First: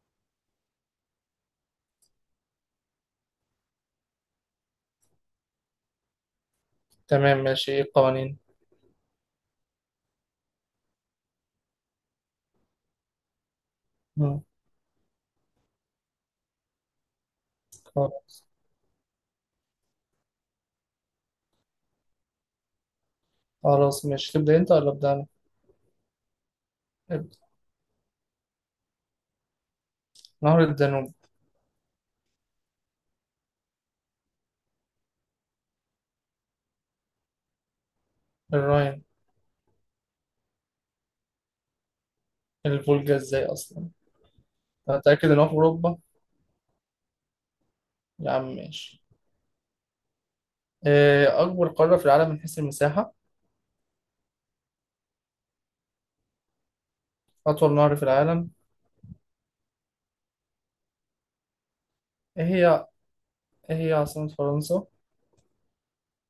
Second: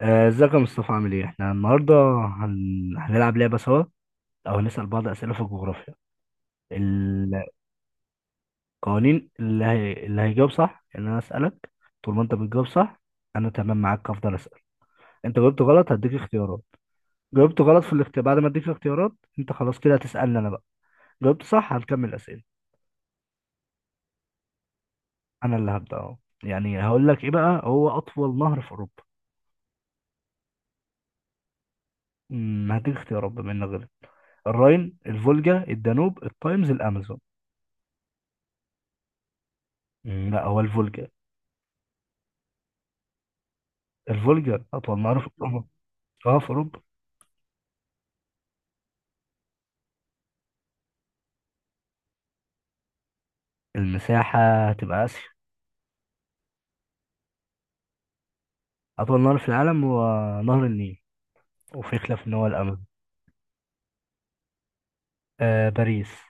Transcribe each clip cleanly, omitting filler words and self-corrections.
آه، ازيك يا مصطفى عامل ايه؟ احنا النهارده هنلعب لعبة سوا. او هنسأل بعض اسئلة في الجغرافيا. تمام القوانين ماشي، ايه القوانين؟ اللي هيجاوب صح ان انا اسألك. طول ما انت بتجاوب صح انا تمام معاك، هفضل مم. اسأل. انت جاوبت غلط، هديك اختيارات. جاوبت غلط في الاختيار بعد ما اديك اختيارات. انت خلاص كده هتسألني انا بقى. جاوبت صح، هنكمل اسئلة. خلاص ماشي، تبدأ انت ولا أبدأ أنا؟ انا اللي هبدأ اهو. يعني هقول لك ايه ابدأ. بقى؟ هو اطول نهر في اوروبا؟ نهر الدانوب. هديك اختيارات بما انك غلط. الراين، الفولجا، الدانوب، التايمز، الامازون. الراين. لا، هو الفولجا. الفولجا ازاي أصلا؟ الفولجر أطول نهر في أتأكد إن هو في أوروبا. أوروبا. أه، في أوروبا. يا عم ماشي. إيه أكبر قارة في العالم من حيث المساحة؟ المساحة؟ هتبقى آسيا. أطول نهر في العالم؟ أطول نهر في العالم هو نهر النيل، وفي خلاف إن إيه هو الأمازون. هي، إيه هي عاصمة فرنسا؟ آه، باريس.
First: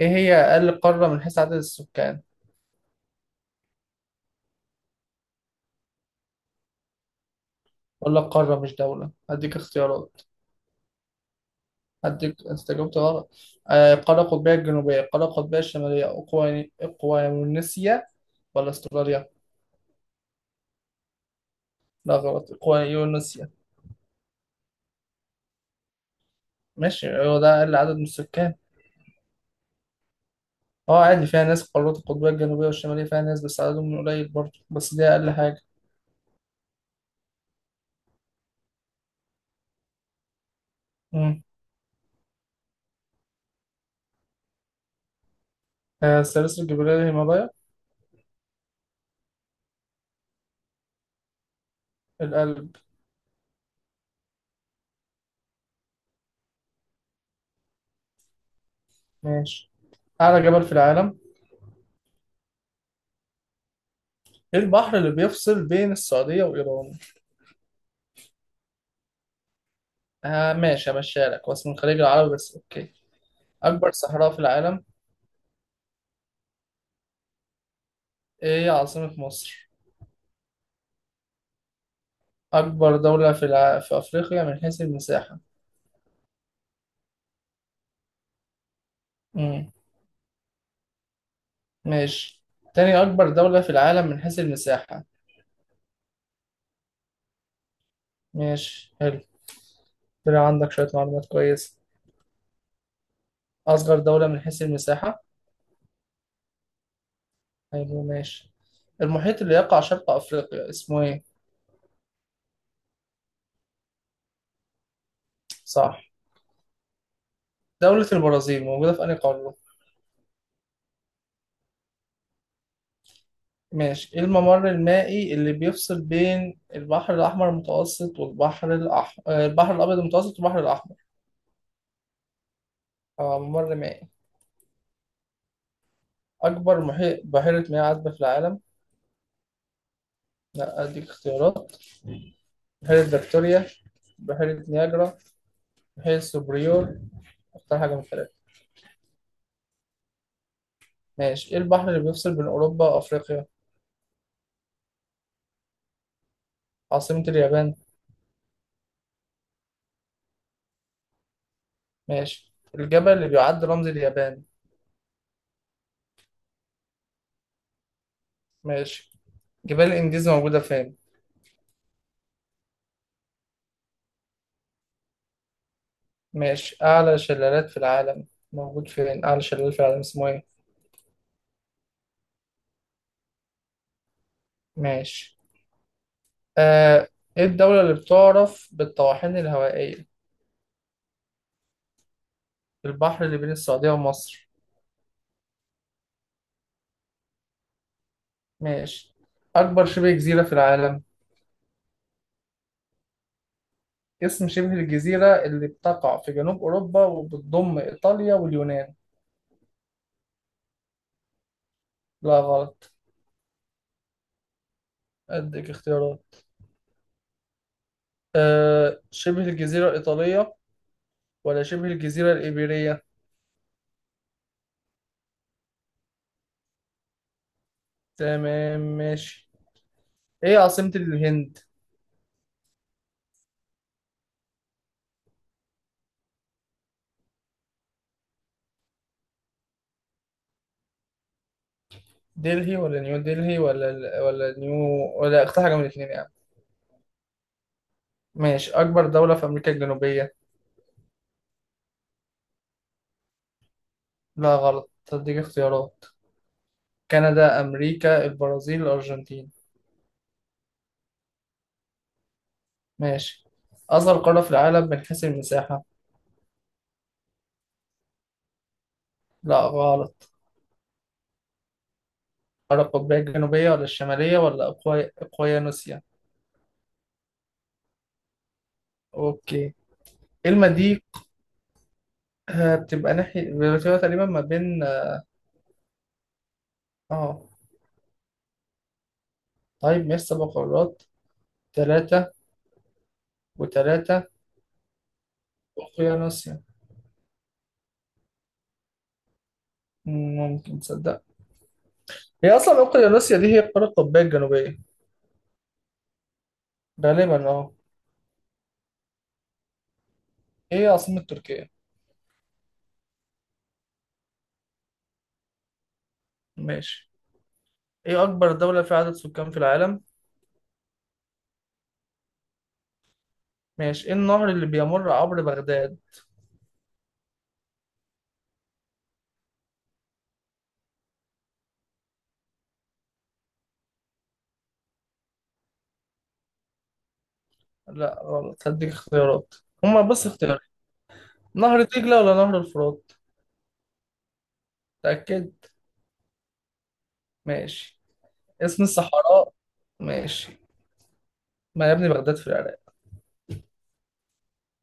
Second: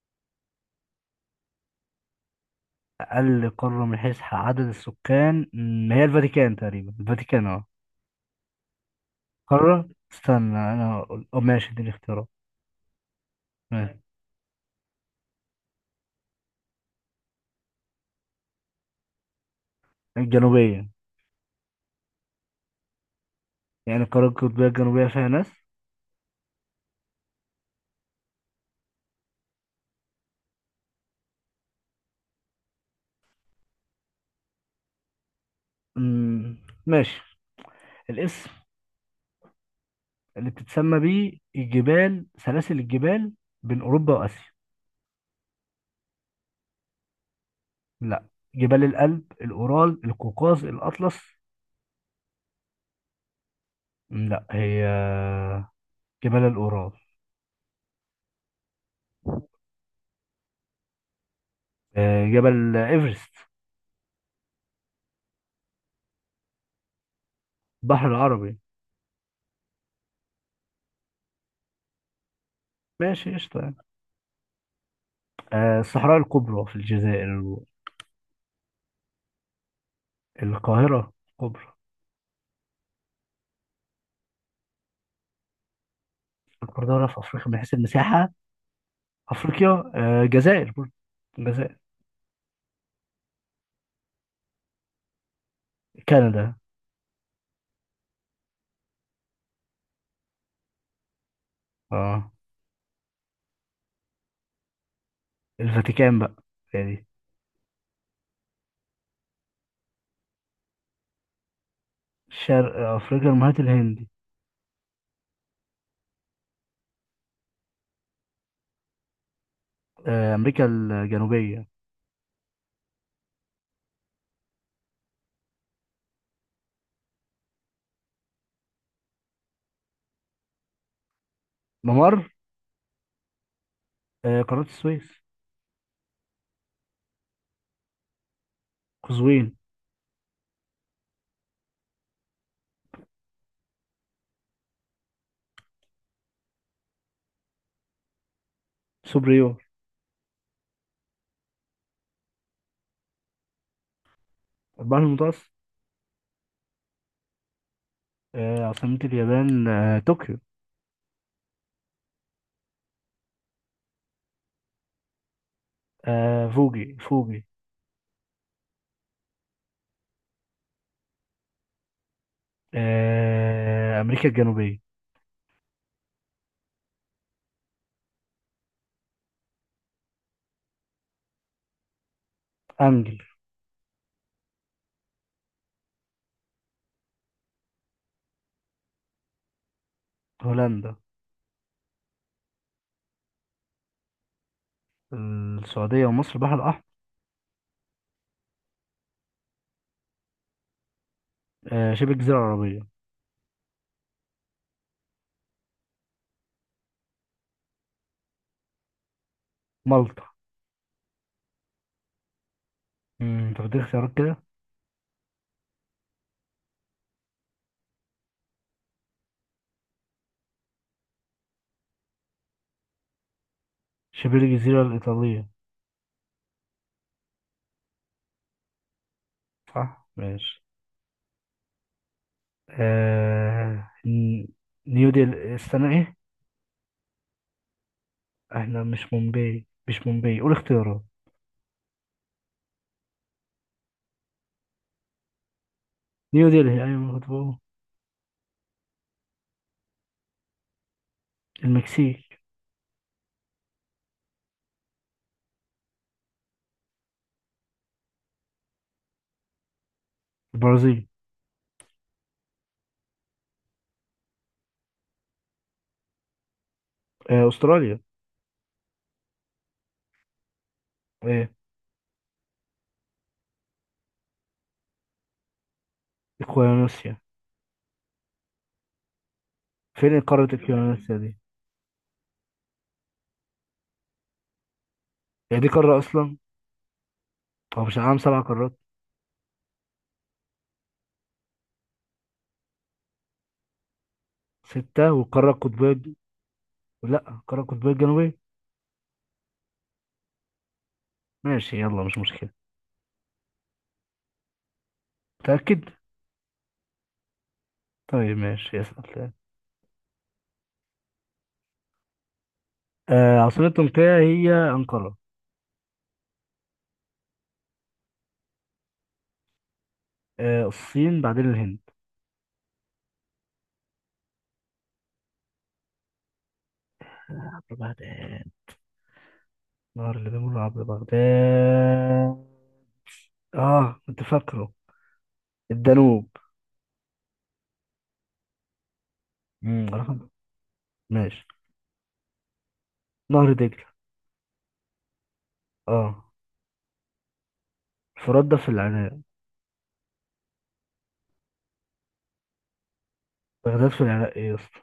إيه هي أقل قارة من حيث عدد السكان؟ أقل قارة من حيث عدد السكان؟ هي الفاتيكان تقريبا، الفاتيكان، أه. ولا قارة مش دولة، هديك قارة؟ اختيارات. استنى أنا أقول، أه ماشي، اديني اختيارات. هديك، أنت جاوبت غلط. آه، ماشي. القارة القطبية الجنوبية، القارة القطبية الشمالية، إقوانيسيا، ولا أستراليا؟ الجنوبية. لا غلط، إقوانيسيا. يعني القارة القطبية الجنوبية فيها ناس. ماشي، هو ده أقل عدد من السكان. أه عادي، فيها ناس، القارات القطبية الجنوبية والشمالية فيها ناس بس عددهم قليل برضه، بس دي أقل حاجة. م، ماشي. الاسم اللي بتتسمى بيه مم. الجبال، سلاسل الجبال بين أوروبا وآسيا. آه، السلاسل الجبلية الهيمالايا. لا. جبال الألب، الأورال، القوقاز، الأطلس. القلب. لا، هي جبال الأورال. ماشي. أعلى جبل في العالم؟ آه، جبل إيفرست. إيه البحر اللي بيفصل بين السعودية وإيران؟ بحر العربي. آه ماشي، همشيها لك، هو اسمه الخليج العربي بس أوكي. ماشي، قشطة يعني. أكبر صحراء في العالم؟ آه، الصحراء الكبرى في الجزائر. إيه عاصمة مصر؟ القاهرة. الكبرى. أكبر دولة في في أفريقيا من حيث المساحة؟ القاهرة في أفريقيا من حيث المساحة؟ أفريقيا. مم. آه، الجزائر، برضه الجزائر. ماشي. تاني أكبر دولة في العالم من حيث المساحة؟ كندا. ماشي حلو، طلع عندك شوية معلومات كويسة. اه. أصغر دولة من حيث المساحة؟ الفاتيكان بقى، يعني. حلو ماشي. المحيط اللي يقع شرق أفريقيا اسمه إيه؟ شرق أفريقيا، المحيط الهندي. صح. دولة البرازيل موجودة في أنهي قارة؟ آه، أمريكا الجنوبية. ماشي. إيه الممر المائي اللي بيفصل بين البحر الأحمر المتوسط والبحر الأحمر، البحر الأبيض المتوسط والبحر الأحمر؟ ممر. آه، ممر مائي. آه، قناة السويس. أكبر محيط بحيرة مياه عذبة في العالم؟ قزوين. لا، أديك اختيارات. بحيرة فيكتوريا، بحيرة نياجرا، بحيرة سوبريور. اختار حاجة من الثلاثة. سوبريور. ماشي. إيه البحر اللي بيفصل بين أوروبا وأفريقيا؟ البحر المتوسط. عاصمة اليابان؟ آه، عاصمة اليابان، آه، طوكيو. ماشي. الجبل اللي بيعد رمز اليابان؟ آه، فوجي فوجي. ماشي. جبال الإنجاز موجودة فين؟ آه، أمريكا الجنوبية. ماشي. أعلى شلالات في العالم، موجود فين أعلى شلال في العالم، اسمه إيه؟ أنجل. ماشي. آه إيه الدولة اللي بتعرف بالطواحين الهوائية؟ هولندا. البحر اللي بين السعودية ومصر؟ السعودية ومصر، البحر الأحمر. ماشي. أكبر شبه جزيرة في العالم؟ آه، شبه الجزيرة العربية. اسم شبه الجزيرة اللي بتقع في جنوب أوروبا وبتضم إيطاليا واليونان؟ مالطا. لا غلط، طب دي اختيارات كده. أديك اختيارات. أه، شبه الجزيرة الإيطالية، ولا شبه الجزيرة الإيبيرية؟ شبه الجزيرة الإيطالية. تمام ماشي. صح إيه ماشي. عاصمة الهند؟ آه، نيو ديلي. استنى، إيه؟ إحنا مش مومباي، مش مومباي، قول اختيارات. دلهي ولا نيو دلهي، ولا نيو، ولا اختار حاجة من الاتنين يعني. نيو ديلي، أيوة، ما كنت بقول. ماشي. أكبر دولة في أمريكا الجنوبية؟ المكسيك. لا غلط، أديك اختيارات. كندا، أمريكا، البرازيل، الأرجنتين. البرازيل. ماشي. أصغر قارة في العالم من حيث المساحة؟ آه، أستراليا. لا غلط. إيه. القارة القطبية الجنوبية ولا الشمالية ولا أقويانوسيا؟ إكوادوريا. أوكي. فين قارة الما دي، إكوادوريا دي؟ آه، بتبقى ناحية، بتبقى تقريبا ما بين. هي دي قارة أصلا؟ آه. هو مش العالم سبع قارات؟ طيب ماشي، سبع قارات. تلاتة وتلاتة. ستة والقارة القطبية أقويانوسيا. لا، القارة القطبية الجنوبية. مم، ممكن تصدق. ماشي، يلا، مش مشكلة. هي أصلا أقويانوسيا دي هي القارة القطبية الجنوبية. متأكد؟ غالبا أه. طيب، ماشي، اسأل. إيه عاصمة تركيا؟ آه، عاصمة تركيا هي أنقرة. ماشي. إيه أكبر دولة فيها عدد سكان في العالم؟ آه، الصين بعدين الهند. ماشي. إيه النهر اللي بيمر عبر بغداد؟ عبر بغداد؟ نهر اللي بيمر عبر بغداد. اه، كنت فاكره. الدانوب. لا غلط، هديك اختيارات. هما بس رقم. اختيارات. ماشي. نهر دجلة ولا نهر الفرات؟ نهر دجلة. تأكد. اه. ماشي. الفرات ده في اسم العراق. الصحراء. ماشي. ما يا ابني بغداد في العراق. بغداد في العراق، ايه يا اسطى؟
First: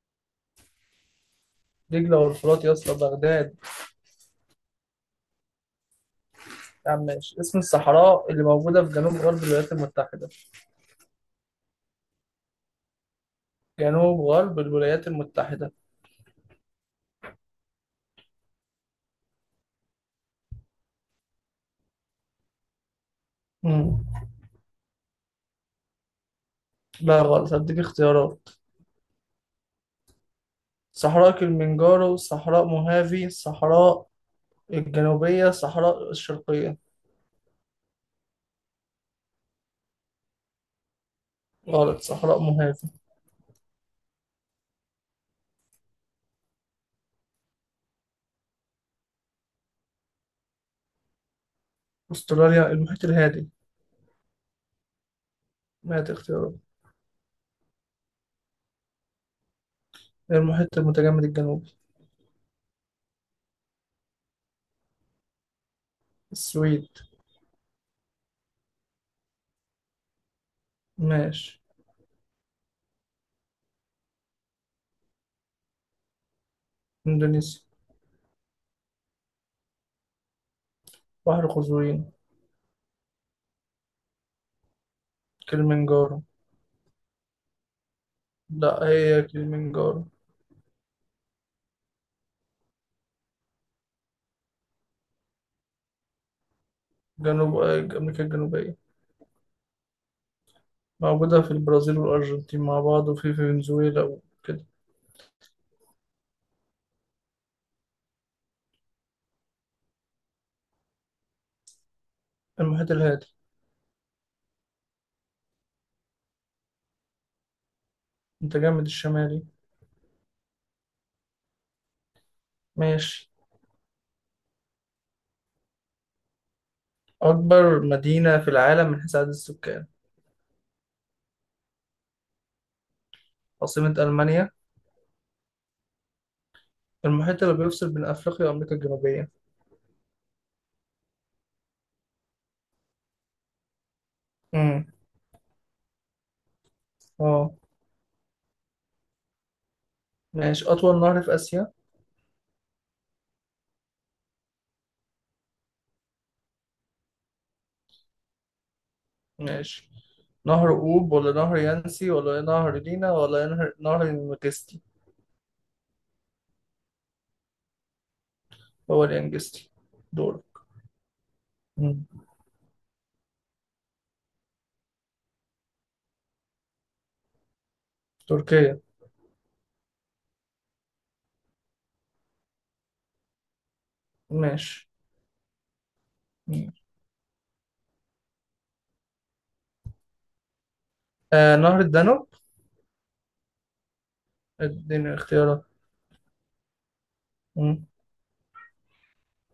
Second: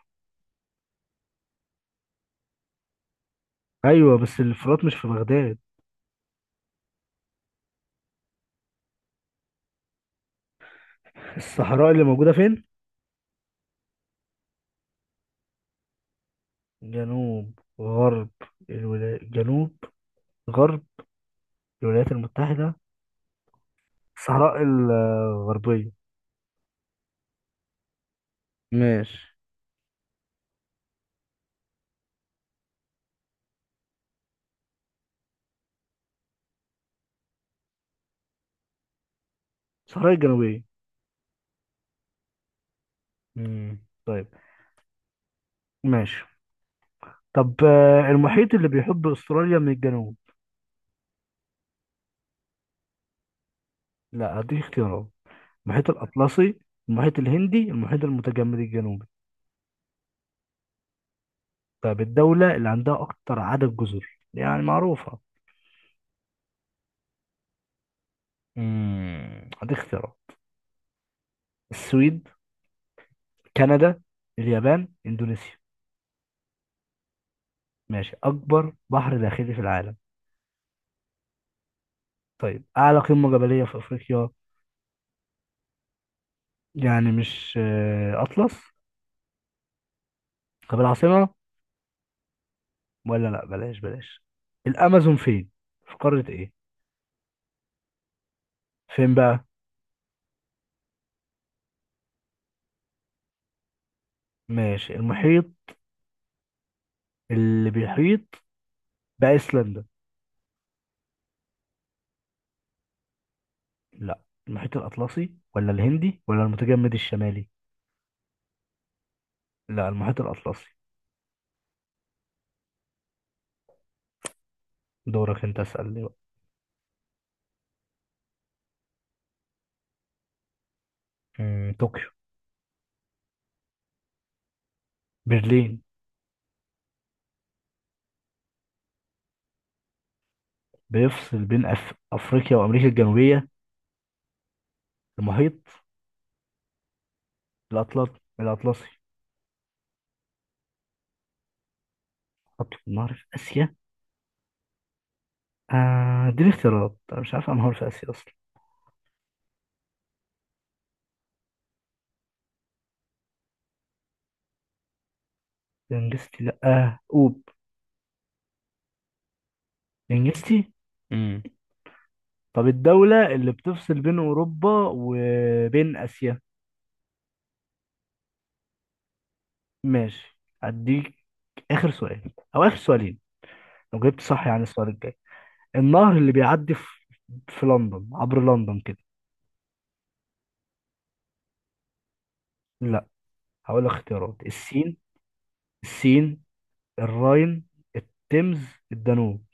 دجلة والفرات يا اسطى بغداد. ايوه، بس الفرات مش في بغداد. يا عم ماشي. اسم الصحراء اللي موجودة في جنوب غرب الولايات المتحدة؟ الصحراء اللي موجودة فين؟ جنوب غرب الولايات المتحدة. جنوب غرب الولايات، جنوب غرب الولايات المتحدة. مم. الصحراء الغربية. لا غلط، هديك اختيارات. ماشي. صحراء كلمنجارو، صحراء موهافي، صحراء الجنوبية، صحراء الشرقية. الصحراء الجنوبية. غلط، صحراء موهافي. مم. طيب. ماشي. طب المحيط اللي بيحب استراليا من الجنوب. أستراليا المحيط الهادي. لا، هديك اختيارات. المحيط ما هي اختيارات. الأطلسي، المحيط الهندي، المحيط المتجمد الجنوبي. المحيط المتجمد الجنوبي. طيب، الدولة اللي عندها أكتر عدد جزر يعني معروفة. السويد. مم. هديك اختيارات. ماشي. السويد، كندا، اليابان، إندونيسيا. إندونيسيا. ماشي، أكبر بحر داخلي في العالم. بحر قزوين. طيب، أعلى قمة جبلية في أفريقيا. كليمنجارو. يعني مش أطلس. لا هي كليمنجارو. طب العاصمة، ولا لأ، بلاش بلاش. الأمازون فين؟ في قارة إيه؟ جنوب أمريكا الجنوبية. فين بقى؟ موجودة في البرازيل والأرجنتين مع بعض وفي فنزويلا وكده. ماشي، المحيط اللي بيحيط بأيسلندا. المحيط الهادي. لأ. المحيط الأطلسي ولا الهندي ولا المتجمد الشمالي؟ متجمد الشمالي. لأ، المحيط الأطلسي. ماشي. دورك أنت، اسألني بقى. أكبر مدينة في العالم من حيث عدد السكان؟ طوكيو. عاصمة ألمانيا؟ برلين. المحيط اللي بيفصل بين أفريقيا وأمريكا الجنوبية؟ بيفصل بين أفريقيا وأمريكا الجنوبية. امم. المحيط اه. الأطلنطي، الأطلسي. ماشي. أطول نهر في آسيا؟ حط النهر في آسيا؟ آه، دي الاختيارات، أنا مش عارف أنهار في آسيا أصلا. ماشي. نهر أوب ولا نهر يانسي ولا نهر لينا ولا نهر الينجستي؟ لانجستي، لأ، آه، أوب. هو اليانجستي. دول. لانجستي. امم. مم. طب الدولة اللي بتفصل بين أوروبا وبين آسيا. تركيا. ماشي، أديك آخر سؤال أو آخر سؤالين. لو جبت صح، يعني السؤال ماشي. الجاي. النهر اللي ماشي. بيعدي في لندن، عبر لندن كده. آه، نهر الدانوب. لا. هقول لك اختيارات. السين. اديني اختيارات. السين، الراين، مم. التيمز، الدانوب.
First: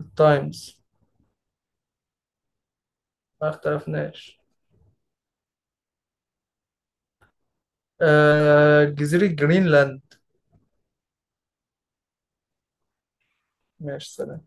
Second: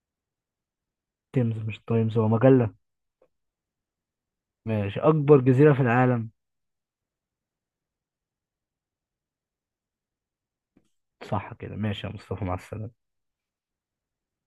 التايمز. التيمز مش التايمز، هو مجلة. ما اختلفناش. ماشي، أكبر جزيرة في العالم. آه، جزيرة جرينلاند. صح كده، ماشي يا مصطفى، مع السلامة. ماشي، سلام.